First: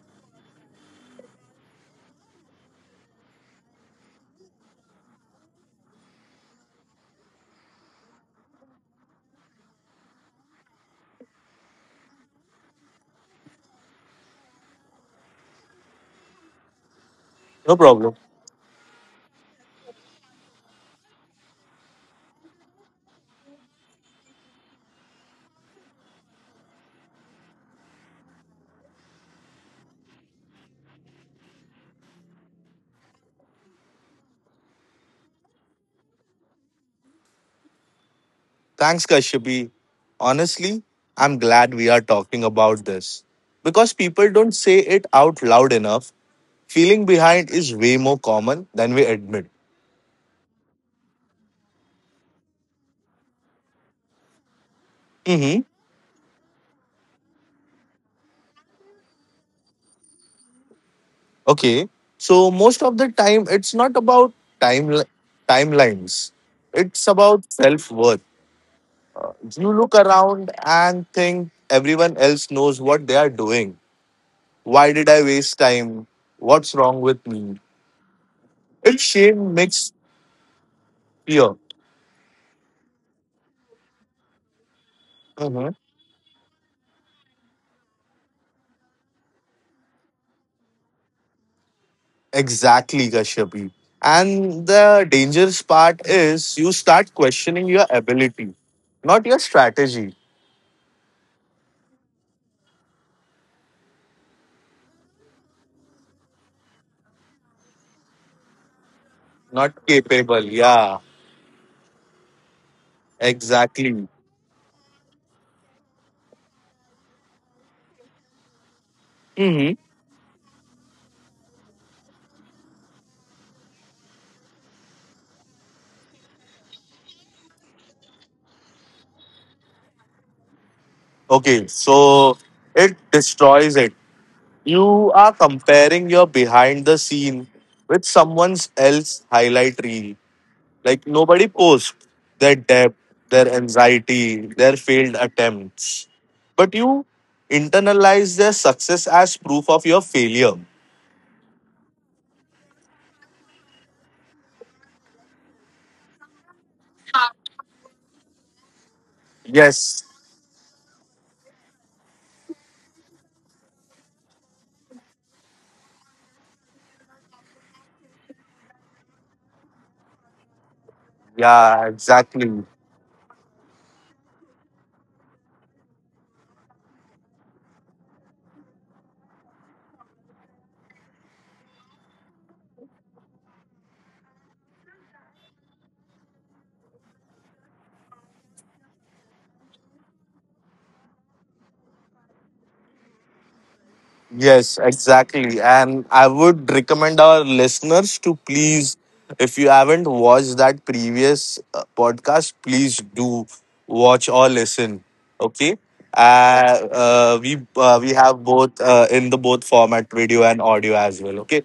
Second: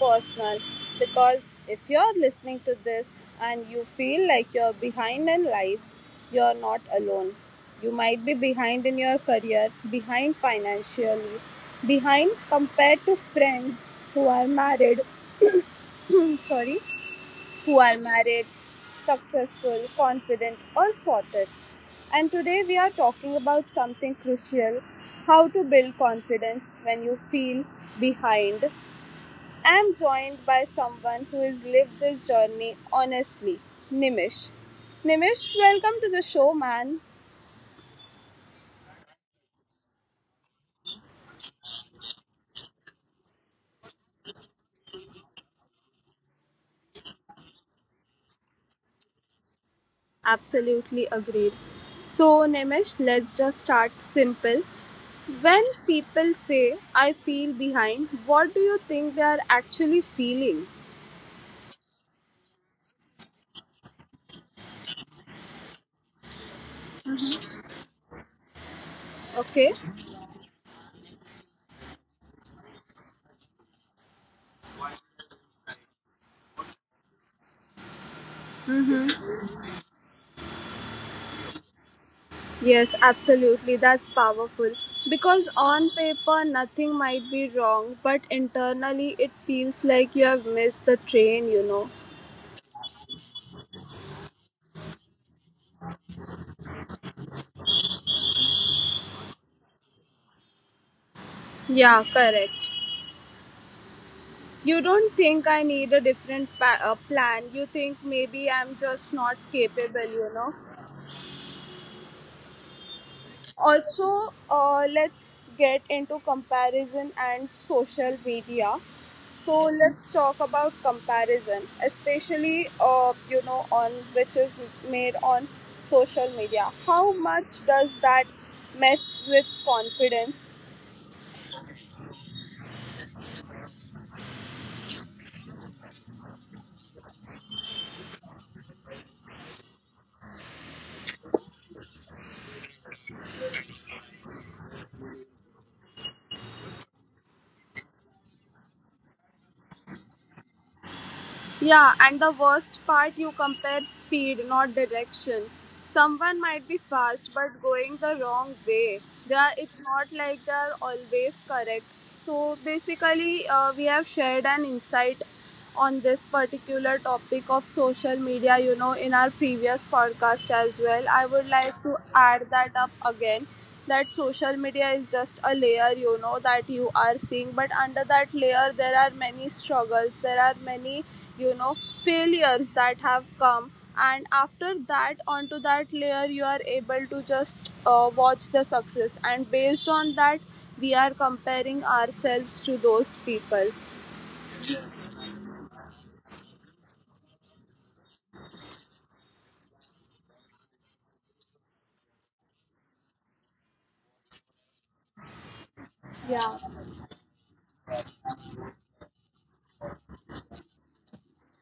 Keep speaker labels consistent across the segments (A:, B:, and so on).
A: personal because if you're listening to this and you feel like you're behind in life, you're not alone. You might be behind in your career, behind financially, behind compared to friends who are married, sorry,
B: No
A: who are
B: problem.
A: married, successful, confident, or sorted. And today we are talking about something crucial: how to build confidence when you feel behind. I am joined by someone who has lived this journey honestly, Nimish. Nimish, welcome to the show, man.
B: Thanks, Kashyapi. Honestly, I'm glad we are talking about this. Because people don't say it out loud enough, feeling behind is way more common than we admit.
A: Absolutely agreed. So, Nimish, let's just start simple. When
B: Mm-hmm.
A: people say, I feel behind, what do you think they are actually feeling?
B: Okay. So most of the time it's not about time timelines. It's about self-worth. You
A: Okay.
B: look around and think everyone else knows what they are doing. Why did I waste time? What's wrong with me? It's shame mixed fear.
A: Yes, absolutely. That's powerful. Because
B: Mm-hmm.
A: on paper, nothing might be wrong, but internally, it feels like you have missed the train, you know.
B: Exactly, Kashyapi. And the dangerous part is you start questioning your ability, not your strategy,
A: Yeah, correct. You don't think I need a different plan. You think maybe I'm just not
B: not
A: capable, you
B: capable.
A: know.
B: Yeah, exactly.
A: Also, let's get into comparison and social media. So
B: Hmm.
A: let's talk about comparison, especially, you know, on which is made on social media. How much does that mess with confidence?
B: Okay, so it destroys it. You are comparing your behind the scene with someone else's highlight reel. Like nobody posts their debt, their anxiety, their failed attempts. But you internalize their success as proof of your failure.
A: Yeah, and the worst part, you compare speed, not direction. Someone might be fast but going the wrong way. They are, it's
B: Yes.
A: not like they are always correct. So basically, we have shared an insight on this particular topic of social media, you know, in our previous podcast as well. I would like
B: Yeah,
A: to add
B: exactly.
A: that up again that social media is just a layer, you know, that you are seeing, but under that layer there are many struggles, there are many, you know, failures that have come, and after that onto that layer you are able to just watch the success, and based on that we are comparing ourselves to those people.
B: Yes, exactly. And I would recommend our listeners to please, if you haven't watched that previous podcast, please do watch or listen. Okay. Uh,
A: Yeah.
B: uh, we uh, we have both in the both format, video and audio as well. Okay.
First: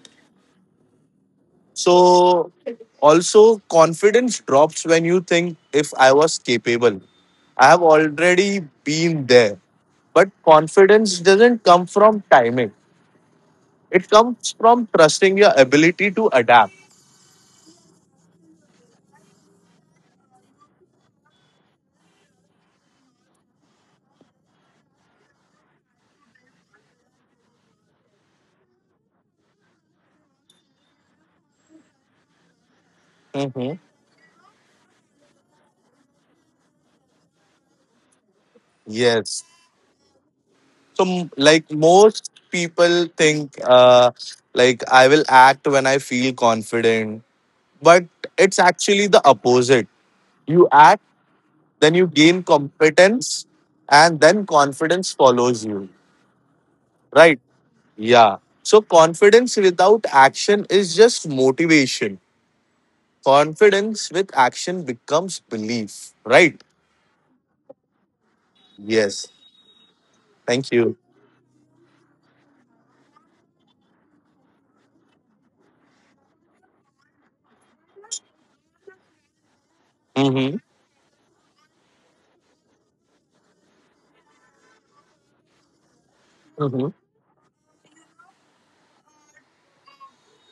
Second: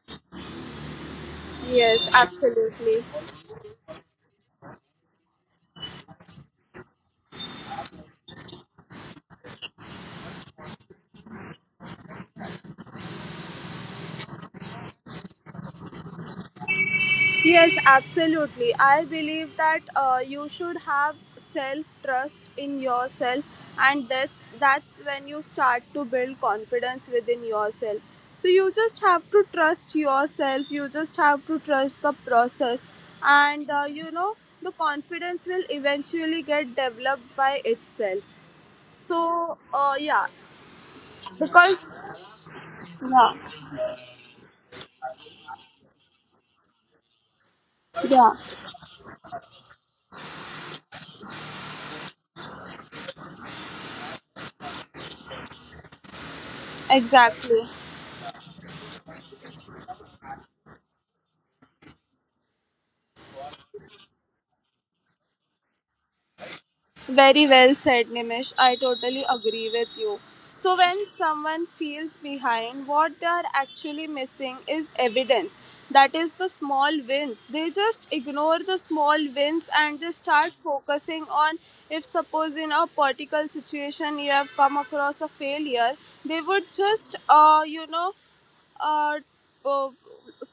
A: Yes,
B: So
A: absolutely.
B: also confidence drops when you think if I was capable. I have already been there. But confidence doesn't come from timing. It comes from trusting your ability to adapt.
A: Yes, absolutely. I believe that you should have self trust in yourself, and that's when you start to build confidence within yourself. So you just have to trust yourself. You just have to trust the process, and
B: Mm-hmm.
A: the confidence will eventually get developed by itself.
B: Yes.
A: So, yeah,
B: So, like
A: because
B: most people
A: yeah,
B: think, like I will act when I feel confident, but
A: yeah,
B: it's actually the opposite. You act, then you gain competence, and then confidence follows you. Right?
A: exactly.
B: Yeah. So, confidence without action is just motivation. Confidence with action becomes belief. Right?
A: Very well said, Nimish. I totally
B: Yes.
A: agree with you.
B: Thank
A: So,
B: you.
A: when someone feels behind, what they are actually missing is evidence. That is the small wins. They just ignore the small wins and they start
B: Mm-hmm.
A: focusing on, if suppose, in a particular situation you have come across a failure, they would
B: Mhm.
A: just, you know, uh, uh,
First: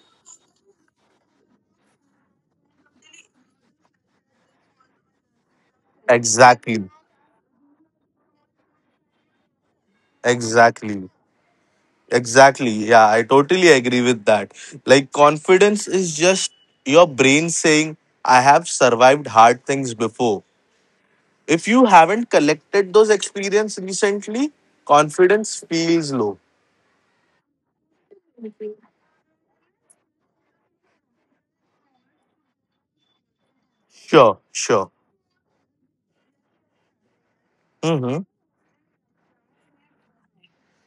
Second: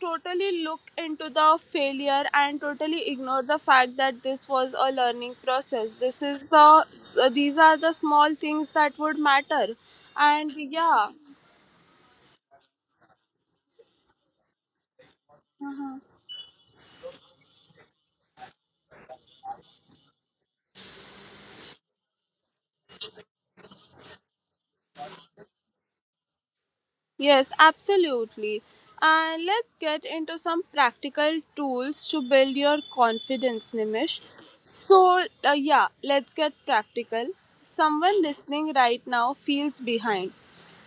A: totally look into the failure and totally ignore the fact that this was a learning process. This is the
B: Exactly.
A: s- These are the small things that would matter. And
B: Exactly.
A: yeah.
B: Exactly. Yeah, I totally agree with that. Like, confidence is just your brain saying, I have survived hard things before. If you haven't collected those experiences recently, confidence feels low.
A: Yes, absolutely. And let's get into some practical tools to build your confidence, Nimish.
B: Sure, sure.
A: So, yeah, let's get practical. Someone
B: Mm-hmm.
A: listening right now feels behind.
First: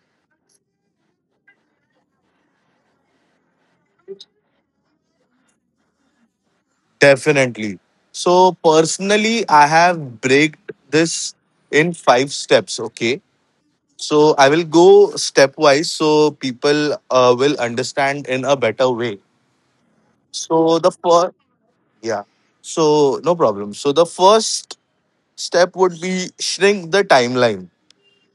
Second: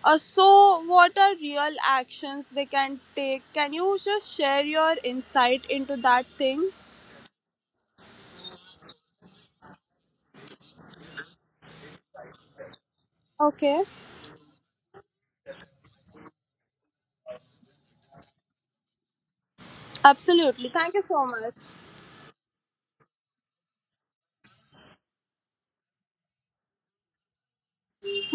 A: So, what are real actions they can take? Can you just share your insight into that thing?
B: Definitely. So, personally, I have breaked this in five steps. Okay.
A: Okay,
B: So I will go stepwise so people will understand in a better way.
A: absolutely.
B: So the
A: Thank you so
B: first,
A: much.
B: yeah. So no problem. So the first step would be shrink the timeline.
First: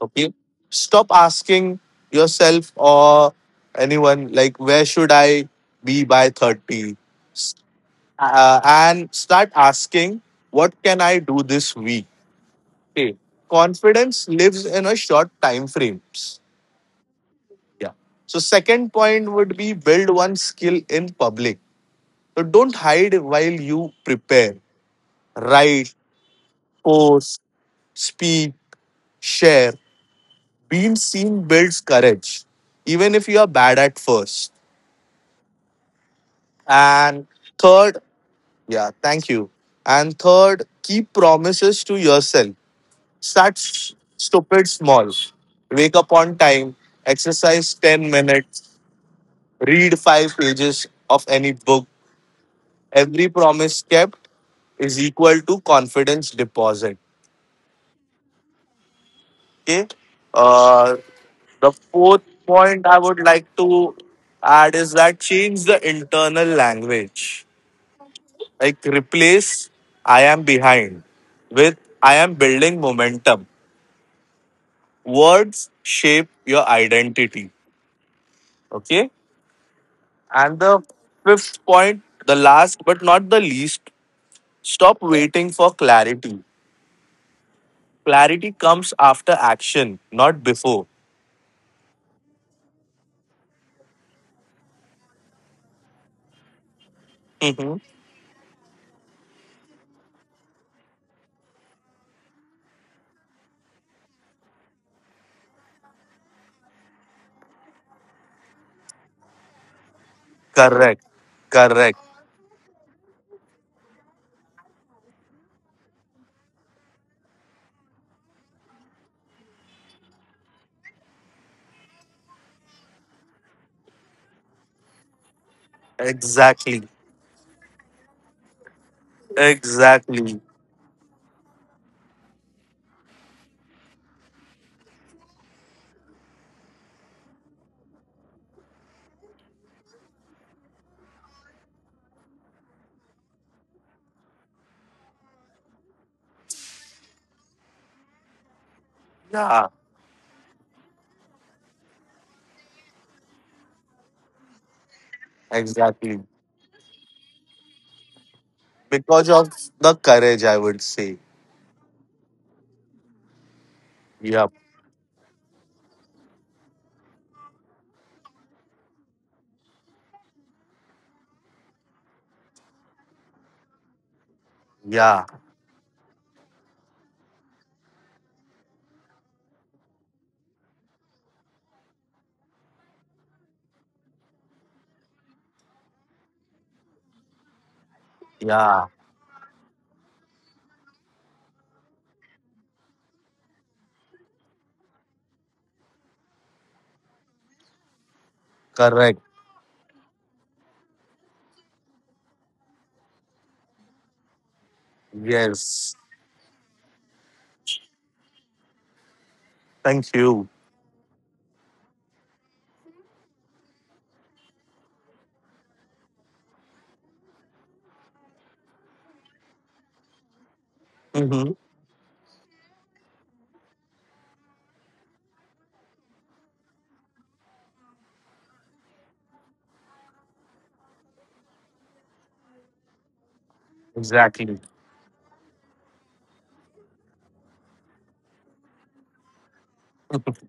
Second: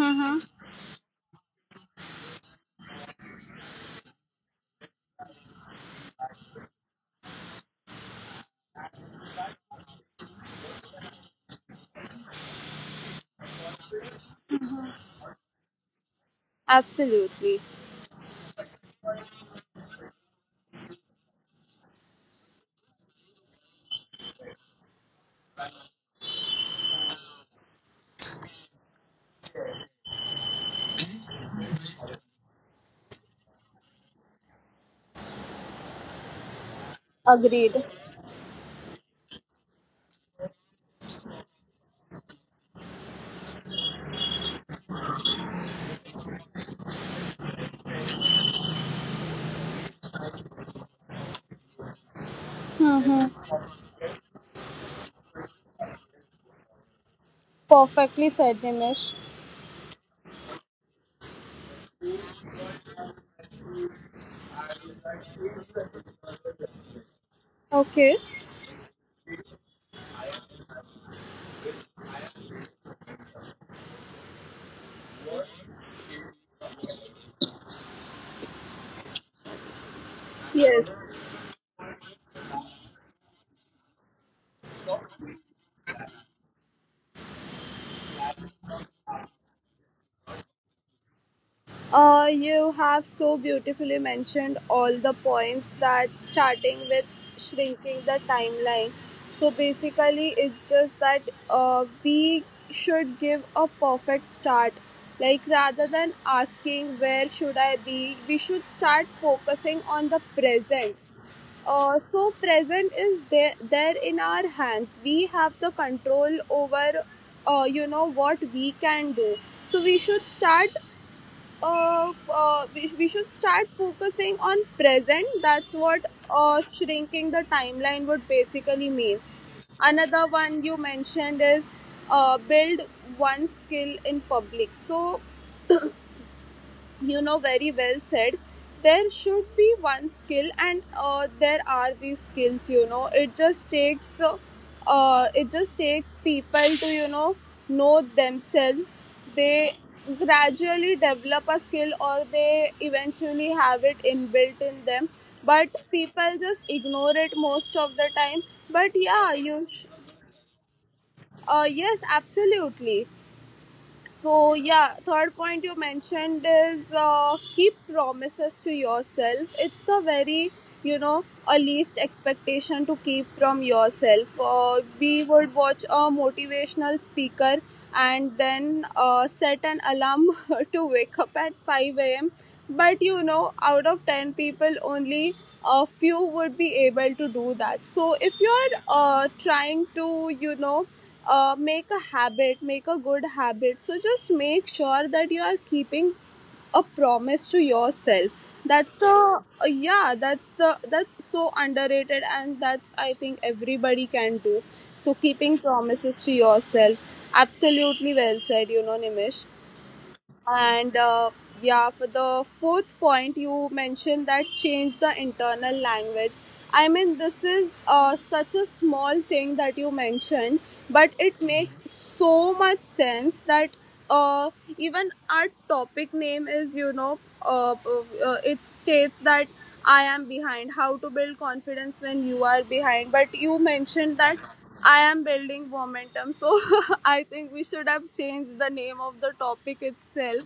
B: Okay. Stop asking yourself or anyone like where should I be by 30 S- and start asking what can I do this week. Okay. Confidence lives in a short time frames.
A: Absolutely.
B: Yeah. So second point would be build one skill in public. So don't hide while you prepare. Write, post, speak, share. Being seen builds courage, even if you are bad at first. And
A: Agreed.
B: third. Yeah, thank you. Keep promises to yourself. Start stupid small. Wake up on time, exercise 10 minutes, read 5 pages of any book. Every
A: Mm-hmm.
B: promise kept is equal to confidence deposit.
A: Perfectly said, Nimish.
B: Okay. Uh, the fourth point I would like to add is that change the internal language.
A: Okay.
B: Like replace I am behind with I am building momentum. Words shape your identity. Okay. And the
A: Yes,
B: fifth point, the last but not the least, stop waiting for clarity. Clarity comes after action, not before.
A: you have so beautifully mentioned all the points, that starting with shrinking the timeline. So basically, it's just that we should give a perfect start. Like rather than asking where should I be, we should start focusing on the present.
B: Correct. Correct.
A: So present is there in our hands. We have the control over, what we can do, so we should start, we should start focusing on present. That's what
B: Exactly.
A: shrinking the timeline would basically mean. Another
B: Exactly.
A: one you mentioned is, build one skill in public. So, you know, very well said. There should be one skill, and there are these skills. You know, it just takes, it just takes people to, you know themselves.
B: Yeah.
A: They gradually develop a skill, or they eventually have it inbuilt in them. But
B: Exactly.
A: people just ignore it most of the time. But
B: Because
A: yeah,
B: of the courage, I would say.
A: yes, absolutely.
B: Yep.
A: So yeah, third point you mentioned is, keep promises to yourself. It's the very, you know, a least expectation to keep from yourself.
B: Yeah.
A: We would watch a motivational speaker and then set an alarm to wake up at 5 a.m. But you know, out of 10 people, only a few would be able to do that. So if you're
B: Yeah.
A: trying to, you know, make a habit, make a good habit. So just make sure that you are keeping a promise to yourself. That's the
B: Correct.
A: yeah, that's the that's so underrated, and that's, I think, everybody can do. So, keeping
B: Yes.
A: promises to yourself. Absolutely well said, you know, Nimish.
B: Thank you.
A: And yeah, for the fourth point, you mentioned that change the internal language. I mean, this is such a small thing that you mentioned, but it
B: Mm-hmm.
A: makes so much sense that, uh, even our topic name is, you know, it states that I am behind, how to build confidence when you are behind. But you mentioned that
B: Exactly.
A: I am building momentum, so I think we should have changed the name of the topic itself.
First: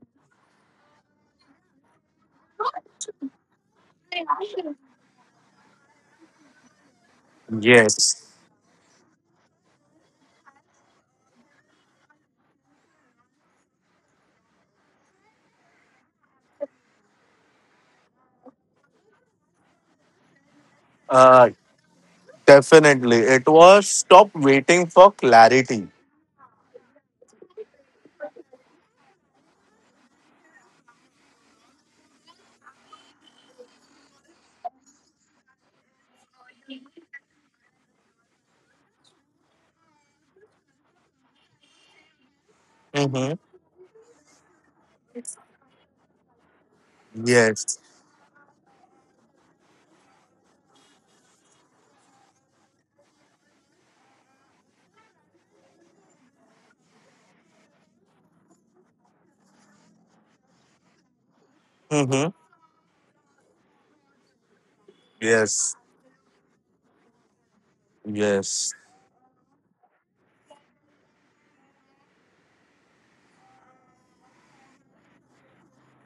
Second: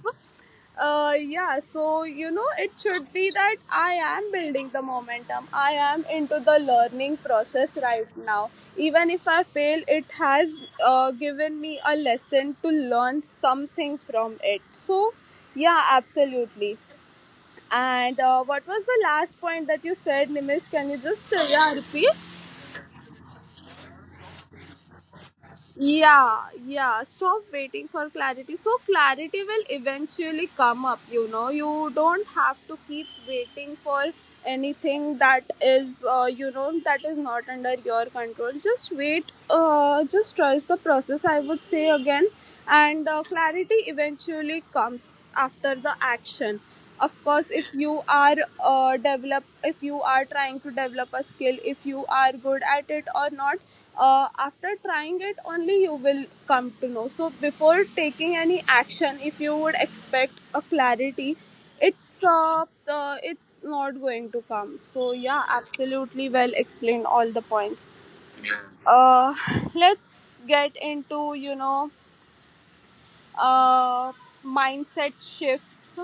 A: Yeah, so you know, it should be that I am building the momentum, I am into the learning process right
B: Yes.
A: now. Even if I fail, it has given me a lesson to learn something from it. So, yeah, absolutely. And what was the last point that you said, Nimish? Can you just,
B: Uh,
A: yeah, repeat?
B: Definitely. It was stop waiting for clarity.
A: Yeah, yeah. Stop waiting for clarity. So clarity will eventually come up, you know. You don't have to keep waiting for anything that is, that is not under your control. Just wait, just trust the process, I would say again, and
B: Mm-hmm.
A: clarity eventually comes after the action. Of course, if
B: Yes.
A: you are if you are trying to develop a skill, if you are good at it or not, after trying it only you will come to know. So before taking any action, if you would expect a clarity, it's,
B: Mm-hmm.
A: it's not going to come. So yeah,
B: Yes.
A: absolutely well explained all the points.
B: Yes.
A: Uh, let's get into, uh, mindset shifts.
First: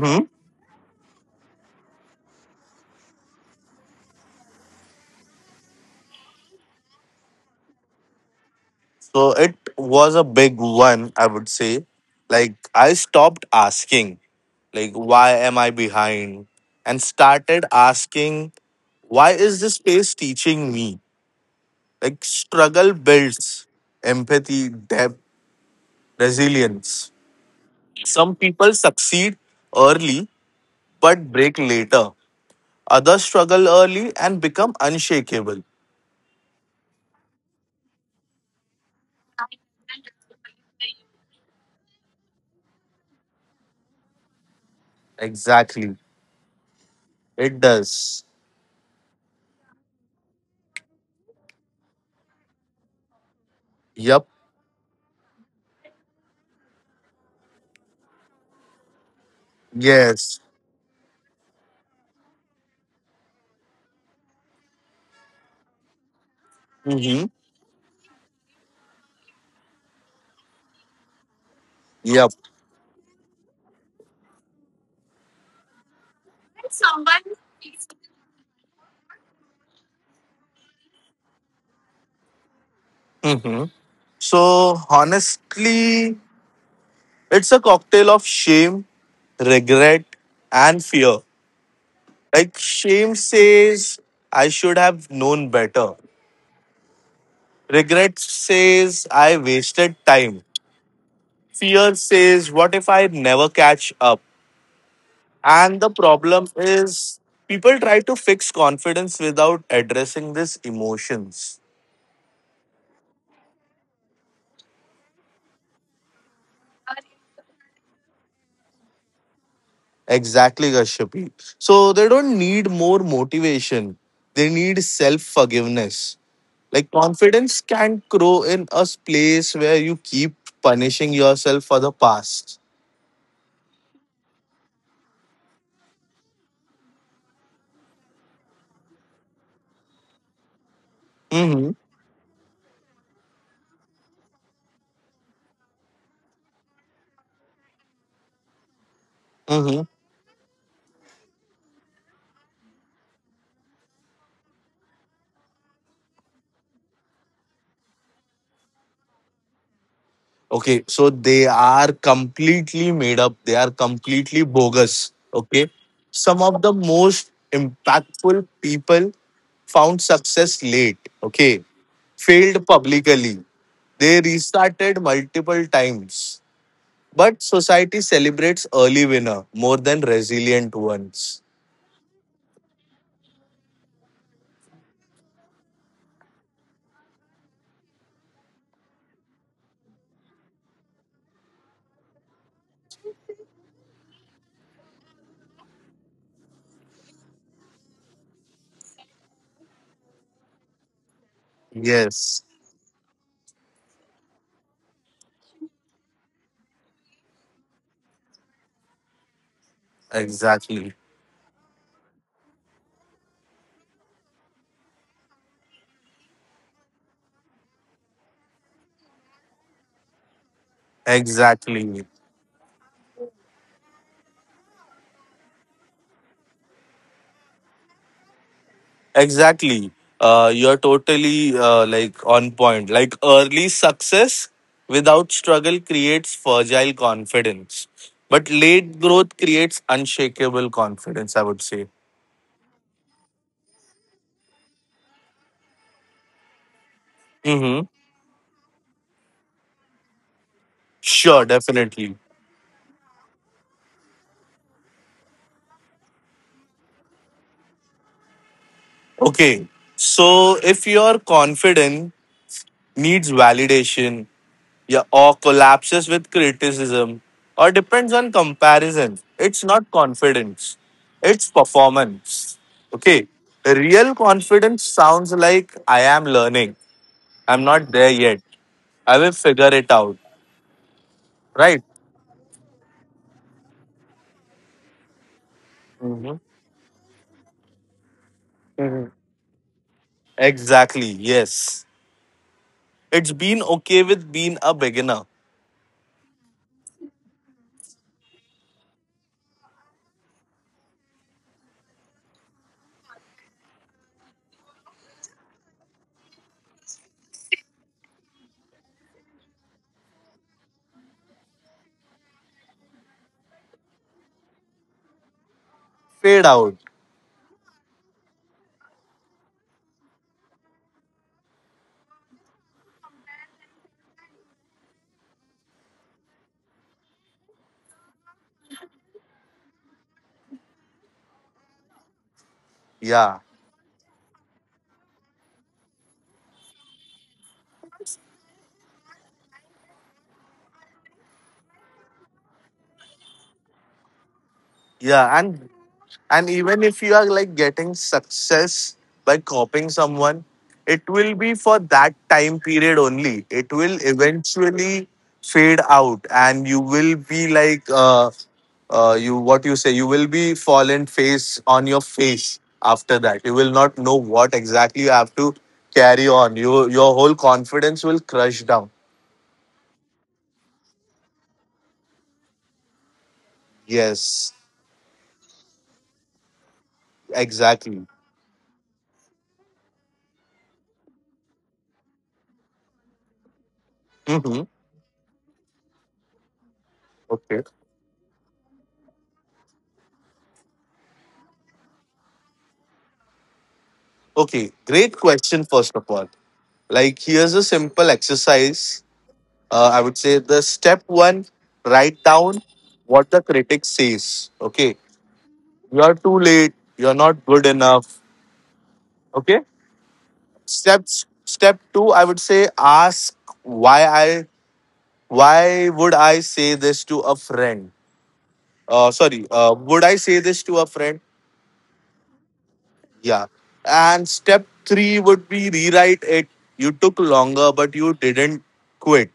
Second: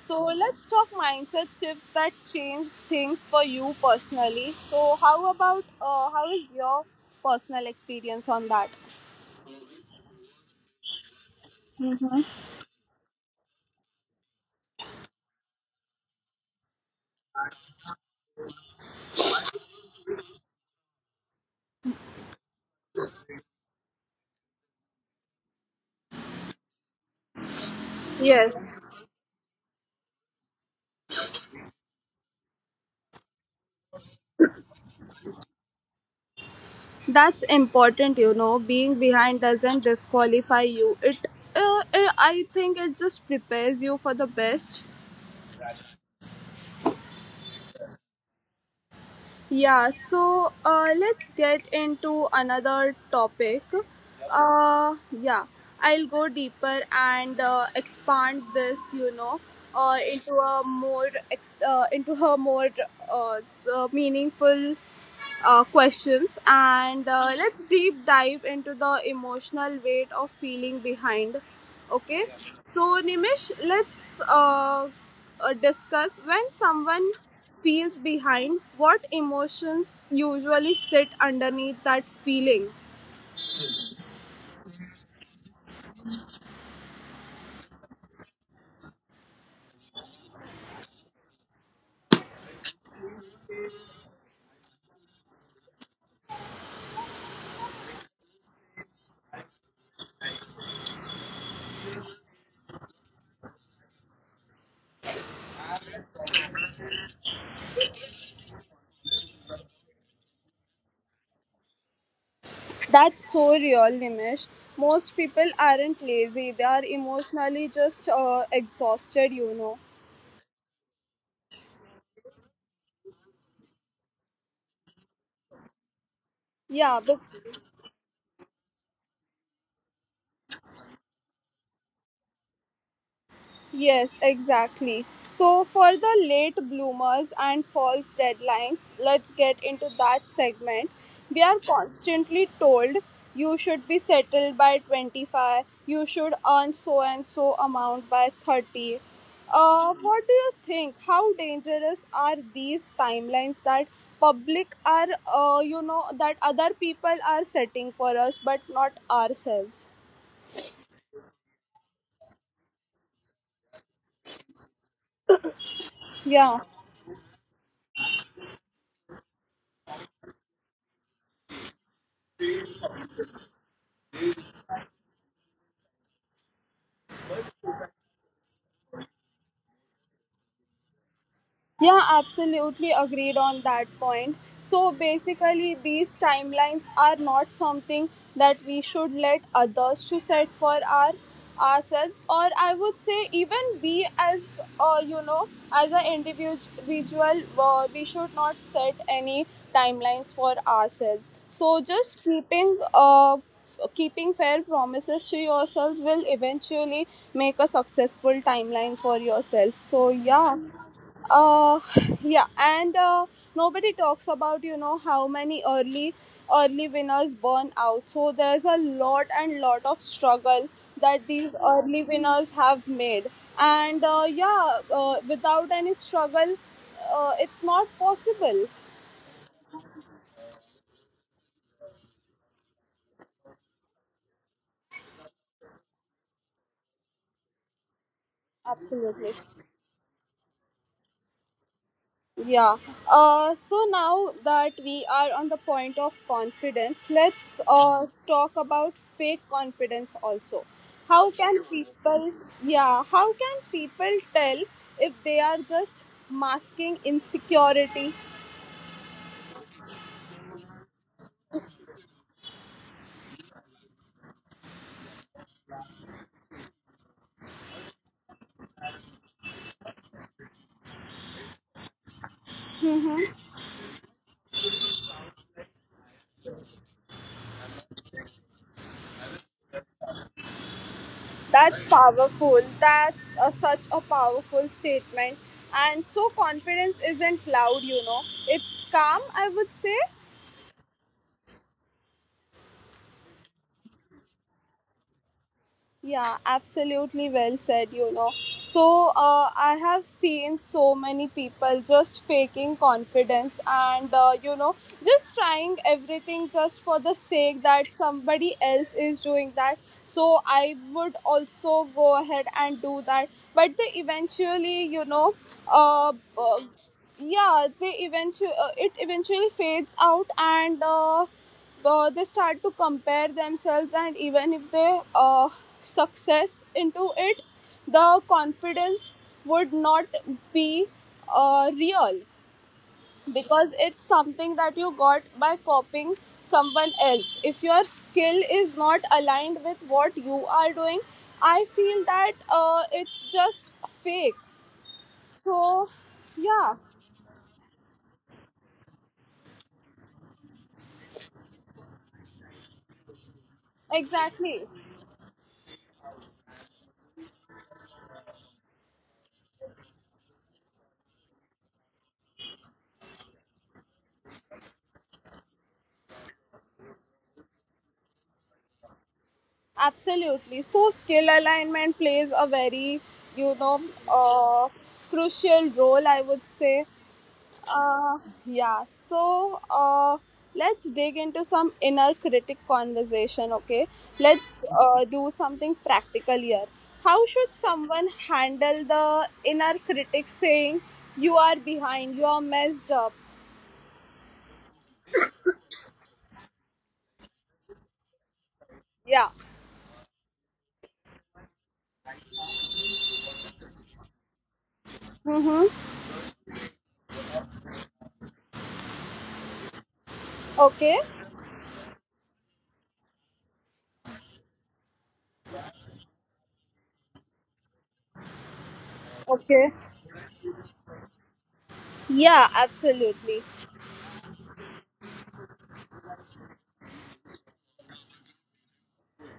A: So let's talk mindset shifts that change things for you personally. So how about, how is your personal experience on that?
B: So it was a big one, I would say. Like I stopped asking, like why am I behind, and started asking, why is this space teaching me? Like struggle builds empathy, depth, resilience. Some people
A: Yes,
B: succeed early but break later. Others struggle early and become unshakable.
A: that's important. You know, being behind doesn't disqualify you. It, I think, it just prepares you for the best.
B: Exactly. It does.
A: Yeah, so let's get into another topic.
B: Yep.
A: Uh, yeah, I'll go deeper and expand this, you know,
B: Yes.
A: into a more, uh, meaningful questions, and
B: Mm-hmm.
A: let's deep dive into the emotional weight of feeling behind, okay?
B: Yep.
A: So, Nimish, let's, discuss, when someone feels behind, what emotions usually sit underneath that feeling.
B: Mm-hmm. So honestly, it's a cocktail of shame, regret, and fear. Like shame says, I should have known better. Regret says, I wasted time. Fear says, what if I never catch up? And the problem is, people try to fix confidence without addressing these emotions.
A: That's so real, Nimish. Most people aren't lazy, they are emotionally just exhausted, you know.
B: Exactly, Gashyapi. So they don't need more motivation, they need self forgiveness. Like
A: Yeah, but.
B: confidence can grow in a place where you keep punishing yourself for the past.
A: Yes, exactly. So, for the late bloomers and false deadlines, let's get into that segment. We are
B: Mm-hmm.
A: constantly told you should be settled by 25, you should earn so and so amount by 30.
B: Mm-hmm.
A: What do you think? How dangerous are these timelines that public are, you know, that other people are setting for us but not ourselves?
B: Okay, so they are completely made up. They are completely bogus. Okay, some
A: Yeah.
B: of the most impactful people found success late. Okay, failed publicly. They restarted multiple times. But society celebrates early winner more than resilient ones.
A: Yeah, absolutely agreed on that point. So basically, these timelines are not something that we should let others to set for ourselves, or I would say even we as, as an individual, we should not set any timelines for ourselves. So just
B: Yes.
A: keeping, keeping fair promises to yourselves will eventually make a successful timeline for yourself. So
B: Exactly.
A: uh yeah, and nobody talks about, you know, how many early winners burn out, so there's a lot and lot of struggle that these early
B: Exactly.
A: winners have made, and yeah, without any struggle it's not possible.
B: Exactly. You're totally like on point. Like early success without struggle creates fragile confidence, but late
A: Absolutely.
B: growth creates unshakable confidence. I would say.
A: Yeah. So now that we are on the point of confidence, let's,
B: Mm-hmm.
A: talk about fake confidence also. How
B: Sure,
A: can
B: definitely.
A: people, yeah, how can people tell if they are just masking insecurity?
B: Okay. So if your confidence needs validation, yeah, or collapses with criticism, or depends on comparison. It's not confidence, it's performance. Okay, real confidence sounds like I am learning, I'm not there yet, I will figure it out,
A: That's
B: right?
A: powerful. That's such a powerful statement. And so
B: Mhm.
A: confidence isn't loud, you know. It's
B: Mhm.
A: calm, I would say.
B: Exactly, yes. It's been okay with being a beginner,
A: Yeah, absolutely well said, you know. So, I have seen so many people just faking confidence, and, you know, just trying everything just for the sake that somebody else is doing that. So, I would also go ahead and do that. But they eventually, you know, uh,
B: fade
A: uh,
B: out,
A: yeah, they eventually it eventually fades out, and they start to compare themselves, and even if they success into it, the confidence would not be real,
B: yeah.
A: because it's something that you got by copying someone else. If your skill is not aligned with what you are doing, I feel that, it's just fake.
B: Yeah, and
A: So
B: And
A: yeah,
B: even if you are like getting success by copying someone, it will be for that time period only. It will
A: exactly.
B: eventually fade out, and you will be like, you what you say, you will be fallen face on your face after that. You will not know what exactly you have to carry on. You, your whole confidence will crush down.
A: Absolutely. So skill alignment plays a very, you know,
B: Yes,
A: uh, crucial role, I would say.
B: exactly.
A: Uh, yeah. So uh, let's dig into some inner critic conversation. Okay.
B: Mm-hmm.
A: Let's do something practical here. How should
B: Okay.
A: someone handle the inner critic saying you are behind, you are messed up?
B: Okay. Great question, first of all. Like, here's a simple exercise.
A: Yeah.
B: I would say the step one, write down what the critic says. Okay.
A: Mm-hmm.
B: You're too late. You're not good enough. Okay.
A: Okay.
B: Step two, I would say, ask why I why would I say this to a friend? Sorry,
A: Okay.
B: would I say this to a friend?
A: Yeah, absolutely.
B: Yeah. And step three would be rewrite it. You took longer, but you didn't quit.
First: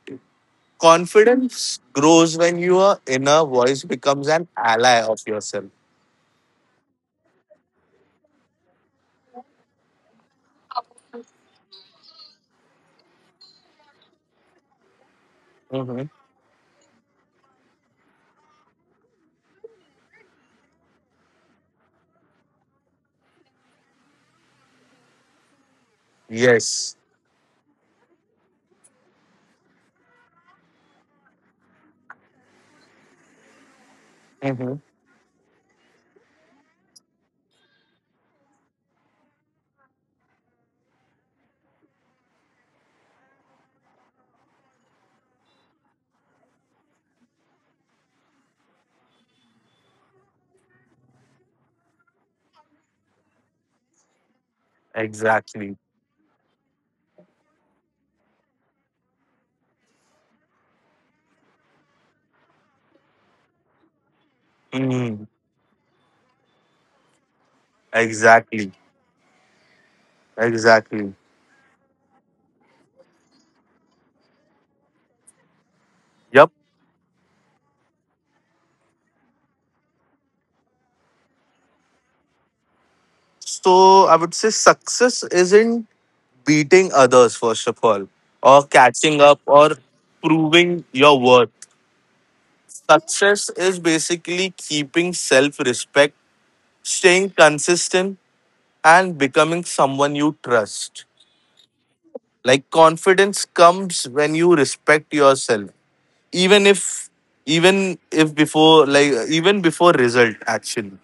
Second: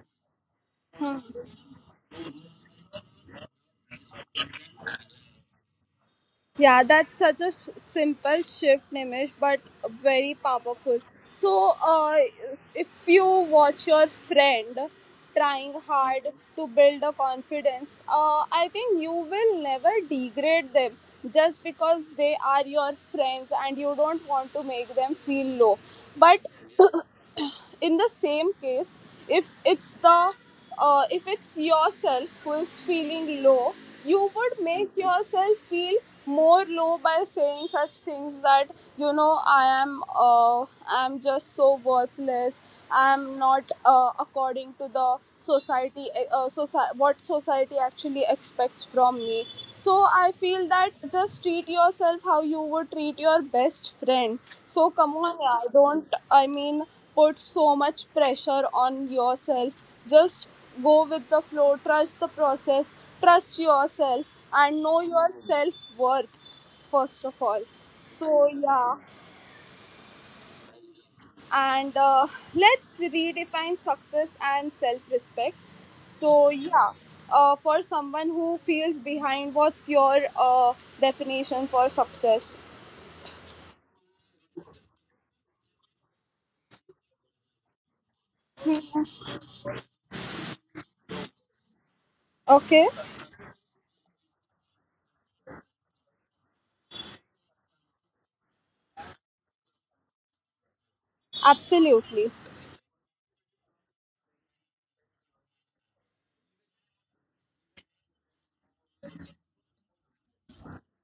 B: Confidence grows when your inner voice becomes an ally of yourself.
A: Yeah, that's such a simple shift, Nimish, but very powerful. So, if you watch your friend trying
B: Mhm.
A: hard to build a confidence, I think you will never degrade them just because they are your friends and you don't want to make them feel low. But
B: Yes.
A: in the same case, if it's the if it's yourself who is feeling low, you would
B: Mhm.
A: make yourself feel more low by saying such things that, you know, I am I'm just so worthless, I'm not according to the society, what society actually expects from me. So I feel that just treat yourself how you would treat your best friend. So come on, yeah,
B: Exactly.
A: don't put so much pressure on yourself. Just go with the flow, trust the process, trust yourself, and know
B: Mhm.
A: your self worth first of all. So
B: Exactly.
A: yeah.
B: Exactly.
A: And let's redefine success and self respect. So,
B: Yep.
A: yeah, for someone who feels behind, what's your definition for success?
B: So I would say success isn't beating others, first of all, or catching up, or proving your worth.
A: Okay,
B: Success is basically keeping self respect, staying consistent, and becoming someone you trust.
A: absolutely.
B: Like confidence comes when you respect yourself, even if even if before like even before result actually.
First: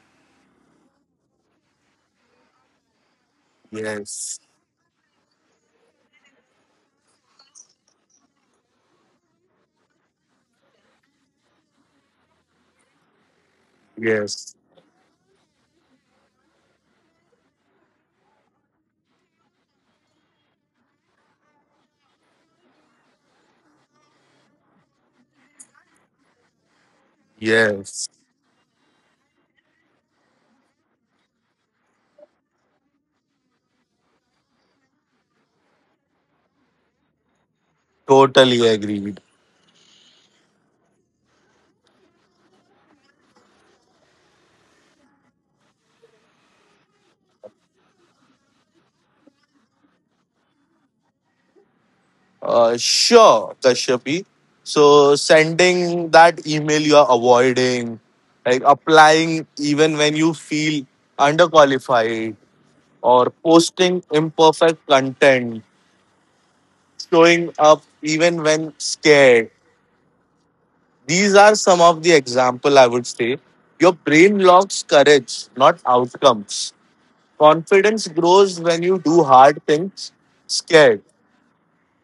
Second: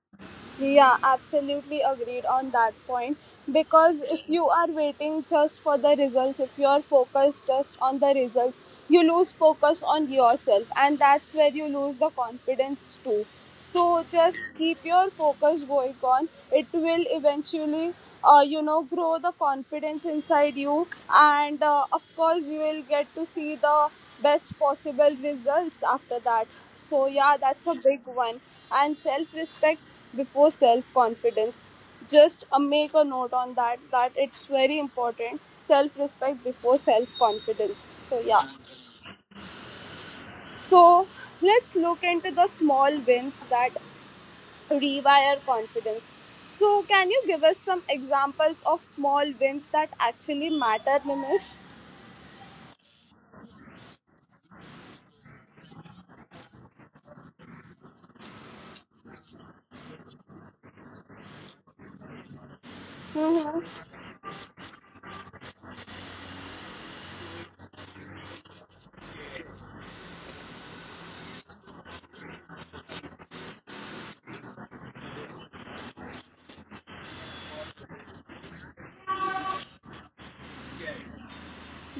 A: Yeah, absolutely agreed on that point. Because if
B: Yes.
A: you are waiting just for the results, if you are focused just on the results, you lose focus on yourself, and that's where you lose the confidence too. So just
B: Yes.
A: keep your focus going on. It will eventually, grow the confidence inside you, and of course, you will get to see the best possible results after that. So yeah, that's a big
B: Yes,
A: one, and self respect before self-confidence. Just make a note on that, that it's very important, self-respect before self-confidence. So yeah,
B: totally agreed.
A: so let's look into the small wins that rewire confidence. So can you give us some examples of small wins that actually matter, Nimish?
B: Sure, Kashyapi. So sending that email you are avoiding, like applying even when you feel underqualified, or posting imperfect content, showing up even when scared. These are some of the example, I would say. Your brain locks courage, not outcomes. Confidence grows when you do hard things scared.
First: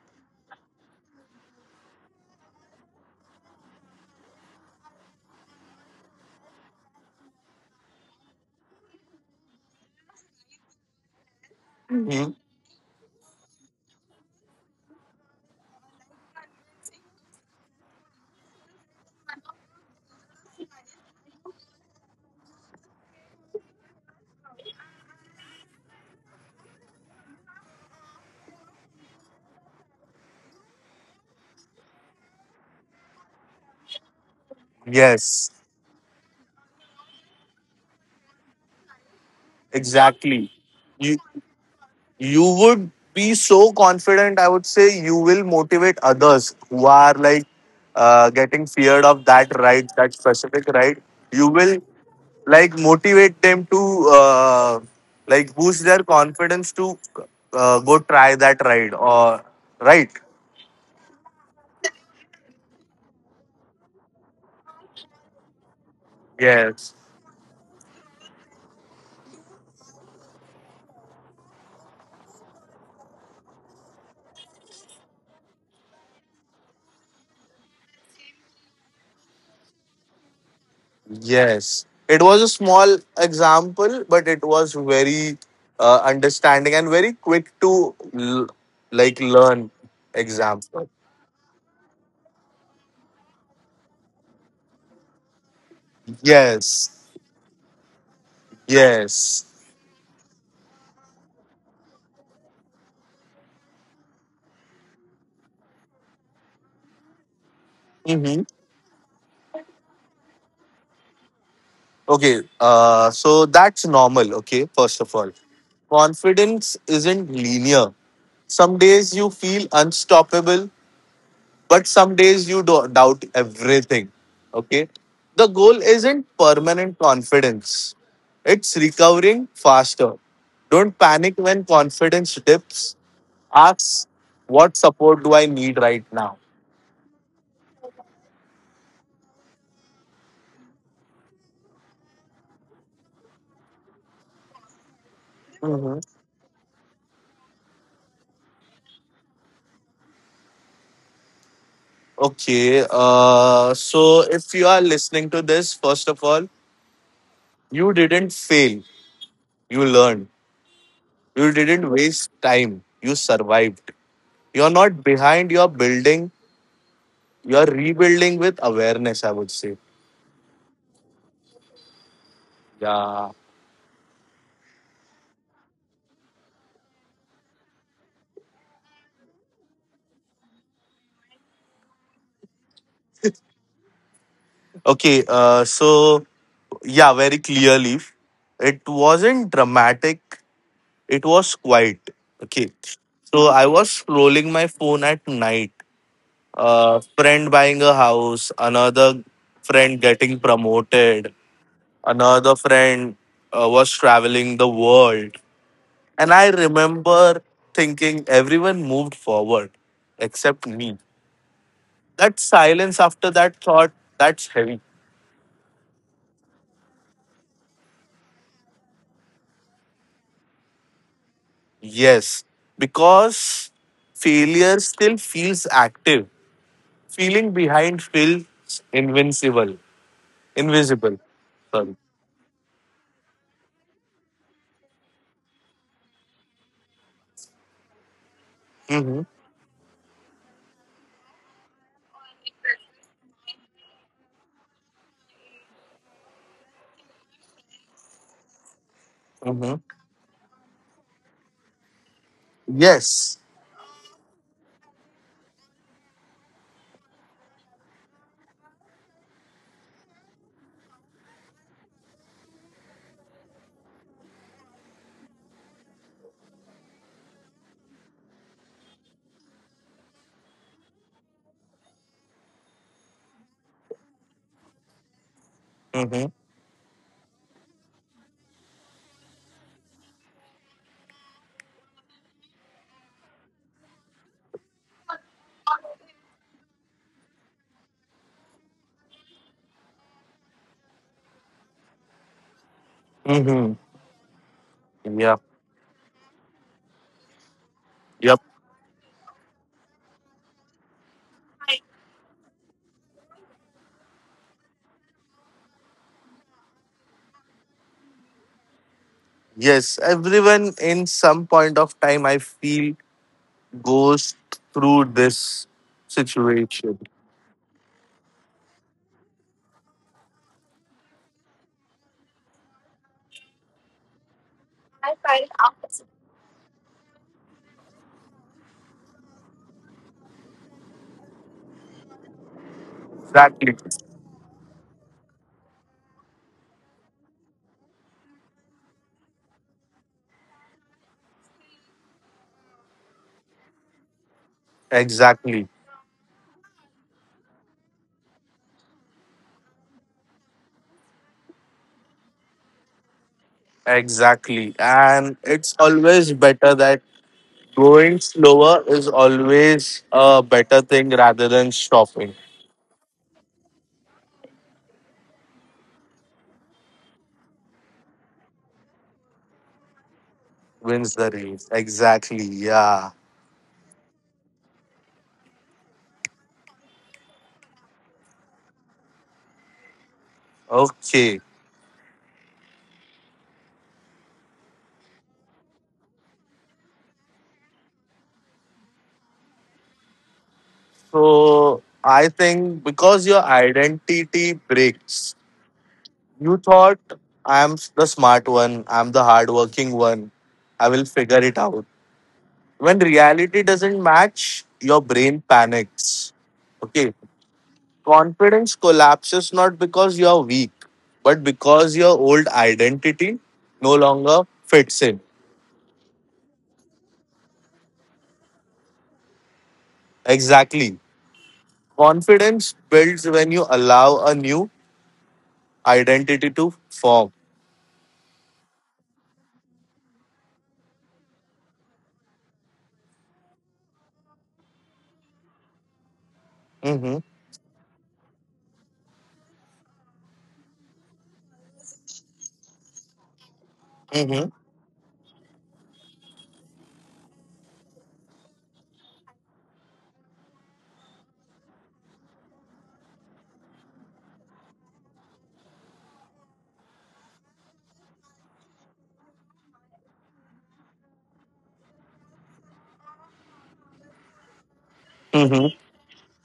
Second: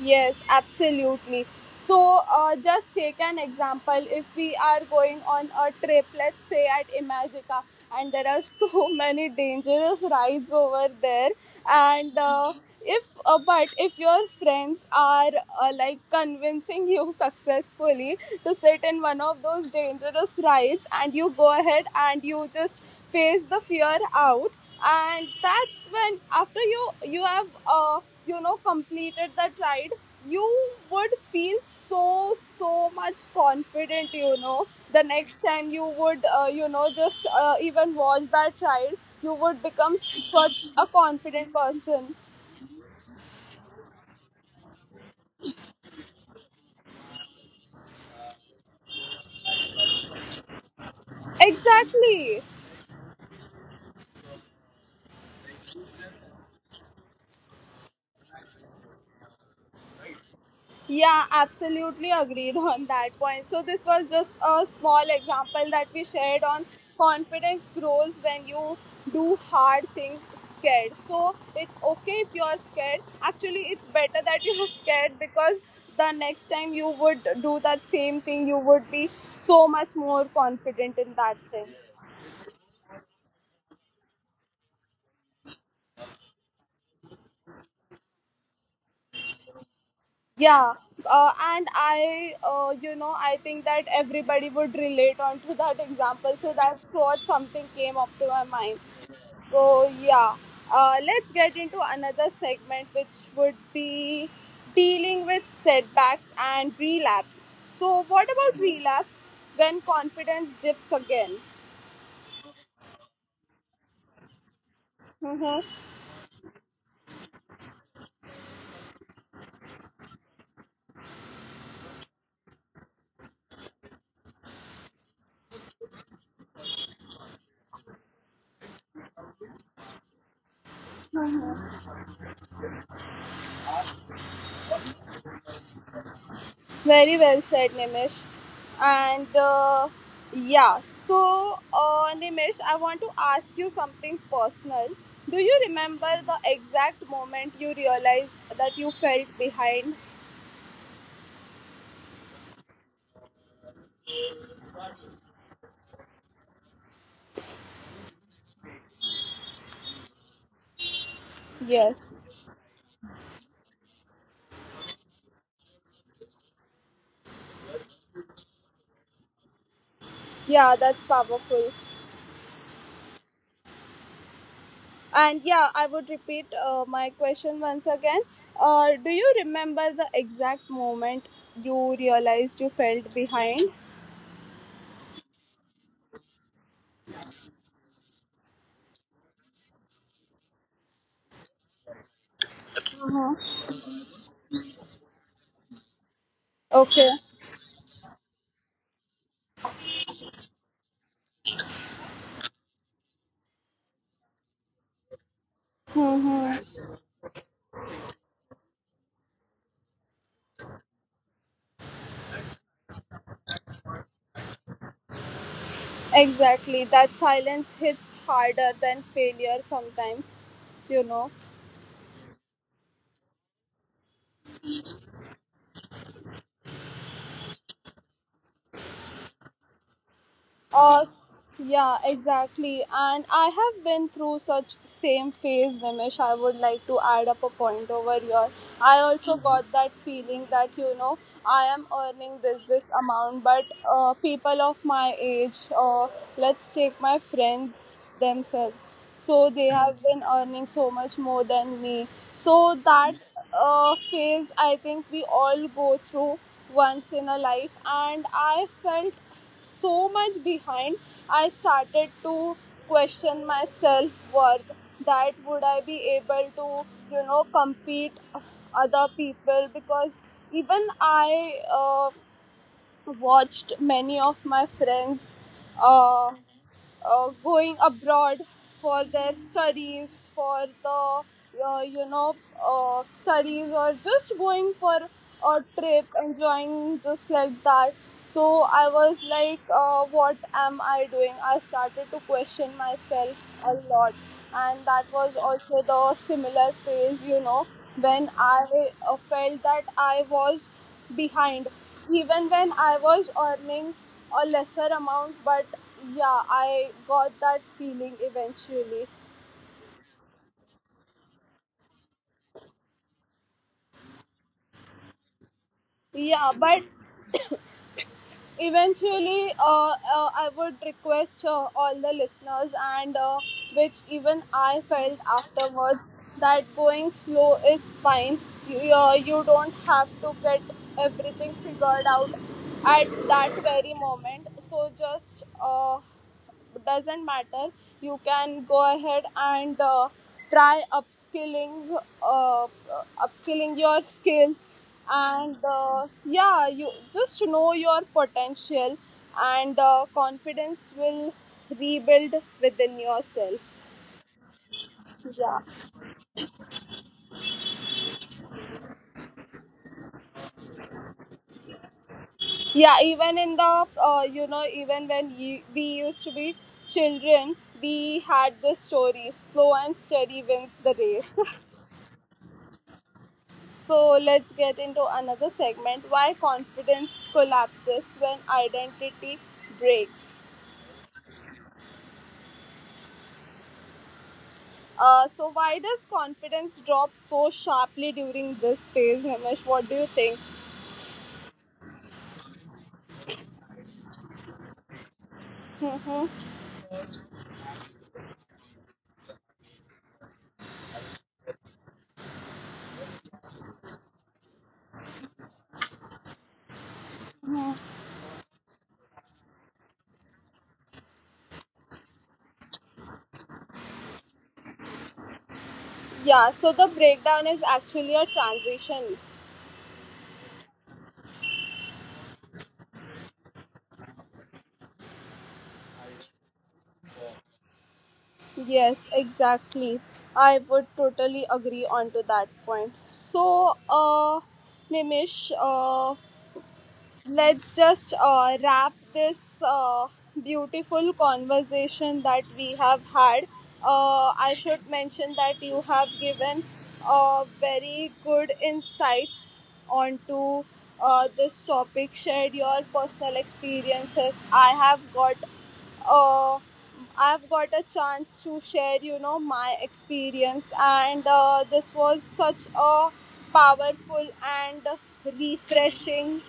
A: Yes, absolutely. So, just take an example. If we are going on a trip, let's say at Imagica, and there are so many dangerous rides over there, and
B: Hmm.
A: if but if your friends are like convincing you successfully to sit in one of those dangerous rides, and you go ahead and you just face the fear out. And that's when, after you have you know, completed that ride, you would feel so so much confident, you know. The next
B: Yes,
A: time you would you know just even watch that ride, you would become
B: exactly.
A: such a
B: You
A: confident person.
B: you would be so confident. I would say you will motivate others who are like getting feared of that right, that specific right. You will
A: Exactly.
B: like motivate them to like boost their confidence to go try that ride or right.
A: Yeah, absolutely agreed on that point. So, this was just a small example that we shared on
B: Yes.
A: confidence grows when you do hard things scared. So, it's okay if you are scared. Actually, it's better that you are scared, because the next time you would do that same thing, you would be so much more confident in that thing.
B: Yes. It was a small example, but it was very understanding and very quick to like learn
A: Yeah,
B: example.
A: and I you know, I think that everybody would relate onto that example, so that's
B: Yes.
A: what something came up to my mind.
B: Yes.
A: So yeah, let's get into another segment, which would be dealing with setbacks and relapse. So what
B: Hmm.
A: about relapse when confidence dips again?
B: Okay, so that's normal, okay, first of all. Confidence isn't linear. Some days you feel unstoppable, but some days you doubt everything, okay? The goal isn't permanent confidence, it's recovering faster. Don't panic when confidence dips. Ask, what support do I need right now?
A: Very well said, Nimish. And yeah, so Nimish, I want to ask you something personal. Do you
B: Hmm.
A: remember the exact moment you realized that you felt behind?
B: Okay, so if you are listening to this, first of all, you didn't fail. You learned. You didn't
A: Yes.
B: waste time. You survived. You're not behind. You're building. You're rebuilding with awareness, I would say.
A: Yeah, that's powerful.
B: Yeah.
A: And yeah, I would repeat my question once again. Do you remember the exact moment you realized you felt behind?
B: Okay. So, yeah, very clearly. It wasn't dramatic. It was quiet. Okay.
A: Huh.
B: So, I was scrolling my phone at night. A
A: Okay.
B: friend buying a house, another friend getting promoted, another friend was traveling the world. And I
A: Mm-hmm.
B: remember thinking everyone moved forward except me. That silence after that thought, that's heavy.
A: Exactly. That silence hits harder than failure sometimes, you know.
B: Yes, because failure still feels active. Feeling behind feels invincible.
A: Uh,
B: Invisible. Sorry.
A: yeah, exactly. And I have been through such same phase, Nimish. I would like to add up a point over here. I
B: Mm-hmm.
A: also got that feeling that, you know, I am earning this amount, but people of my age, let's take my friends themselves. So they
B: Mm-hmm.
A: have been earning so much more than me. So that
B: Yes.
A: phase, I think we all go through once in a life. And I felt so much behind, I started to question my self worth. That would I be able to, you know, compete other people? Because even I watched many of my friends.
B: Mm-hmm.
A: Uh, Going abroad for their studies, for the uh, you know studies, or just going for a trip, enjoying just like that. So I was like, what am I doing? I started to question myself a
B: Mm-hmm.
A: lot, and that was
B: Yeah.
A: also the similar phase, you know, when
B: Yep.
A: I felt that I was behind, even when I was earning a lesser amount, but yeah, I got that feeling eventually.
B: Yes. Everyone in some point of time, I feel, goes through this
A: Yeah, but
B: situation.
A: eventually, I would request all the listeners, and which even I felt afterwards, that going slow is fine. You don't have to get everything figured out at that
B: Exactly.
A: very moment. So just doesn't matter, you can go ahead and try uh, upskilling your skills, and
B: Exactly.
A: yeah, you just know your potential, and confidence will rebuild within yourself.
B: Exactly. And it's always better that going slower is always a better thing rather than stopping.
A: Yeah, even in the you know, even when we used to be children, we had the story slow and steady wins the
B: Wins the
A: race.
B: race. Exactly. Yeah.
A: So let's get into another segment, why confidence collapses when identity breaks.
B: Okay.
A: So why does confidence drop so sharply during this phase, Nimish? What do you think?
B: So I think because your identity breaks,
A: Mm-hmm.
B: you thought I'm the smart one, I'm the hardworking one, I will figure it out. When reality doesn't match, your brain panics. Okay. Confidence collapses not because you are weak, but because your old identity no longer fits in.
A: Yeah, so the breakdown is actually a transition.
B: Exactly. Confidence builds when you allow a new identity to form.
A: Yes, exactly. I would totally agree onto that point. So, Nimish,
B: Hmm.
A: let's just wrap this beautiful conversation that we have had.
B: Hmm.
A: I should mention that you have given very good insights onto this topic, shared your personal experiences. I have got uh, I've got a chance to share, you know, my experience, and this was such a powerful and
B: Hmm.
A: refreshing,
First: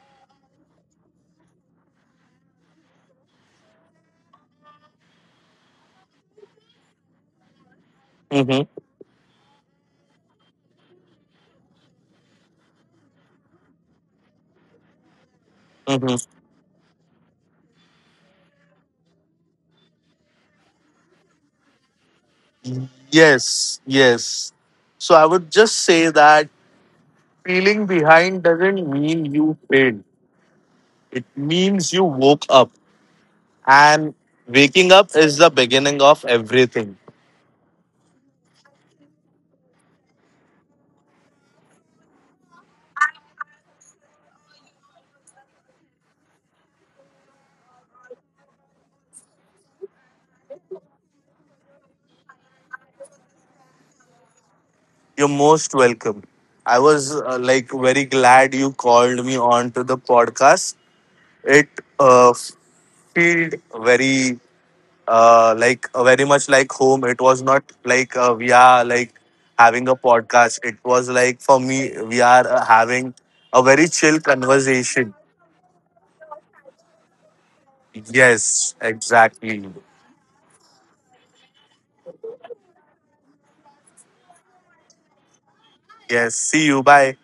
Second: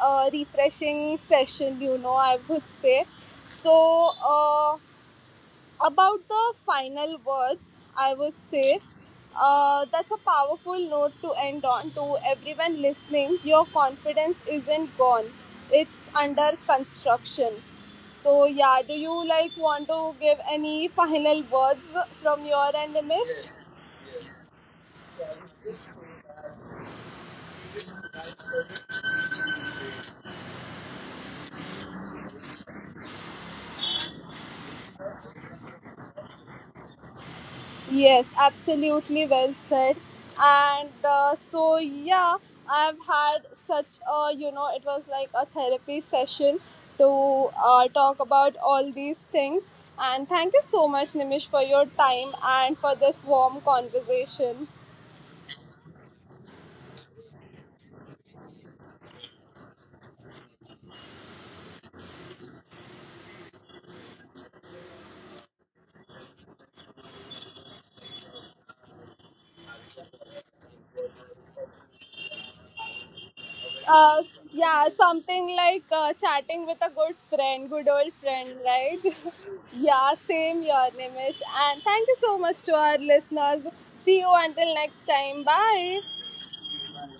A: refreshing session, you know, I would say. So about the final words, I would
B: Hmm.
A: say that's a powerful note to end on to everyone listening. Your confidence isn't gone, it's
B: Hmm.
A: under construction. So, yeah, do you like want to give any final words from your end, Nimish?
B: Yes, yes. So I would just say that feeling behind doesn't mean you failed. It means you woke up, and waking up is the beginning of everything.
A: Yes, absolutely well said. And so, yeah, I've had such a, you know, it was like a therapy session to talk about all these things. And thank you so much, Nimish, for your time and for this warm conversation.
B: You're most welcome. I was like very glad you called me on to the podcast. It uh, felt very like very much like home. It was not like we are like having a podcast. It was like for me we are having a very chill
A: Uh, yeah,
B: conversation.
A: something like chatting with a good friend, good old friend,
B: Yes,
A: right?
B: exactly.
A: Yeah, same here, Nimish. And thank you so much to our listeners. See you until next time. Bye.
B: Yes. See you. Bye.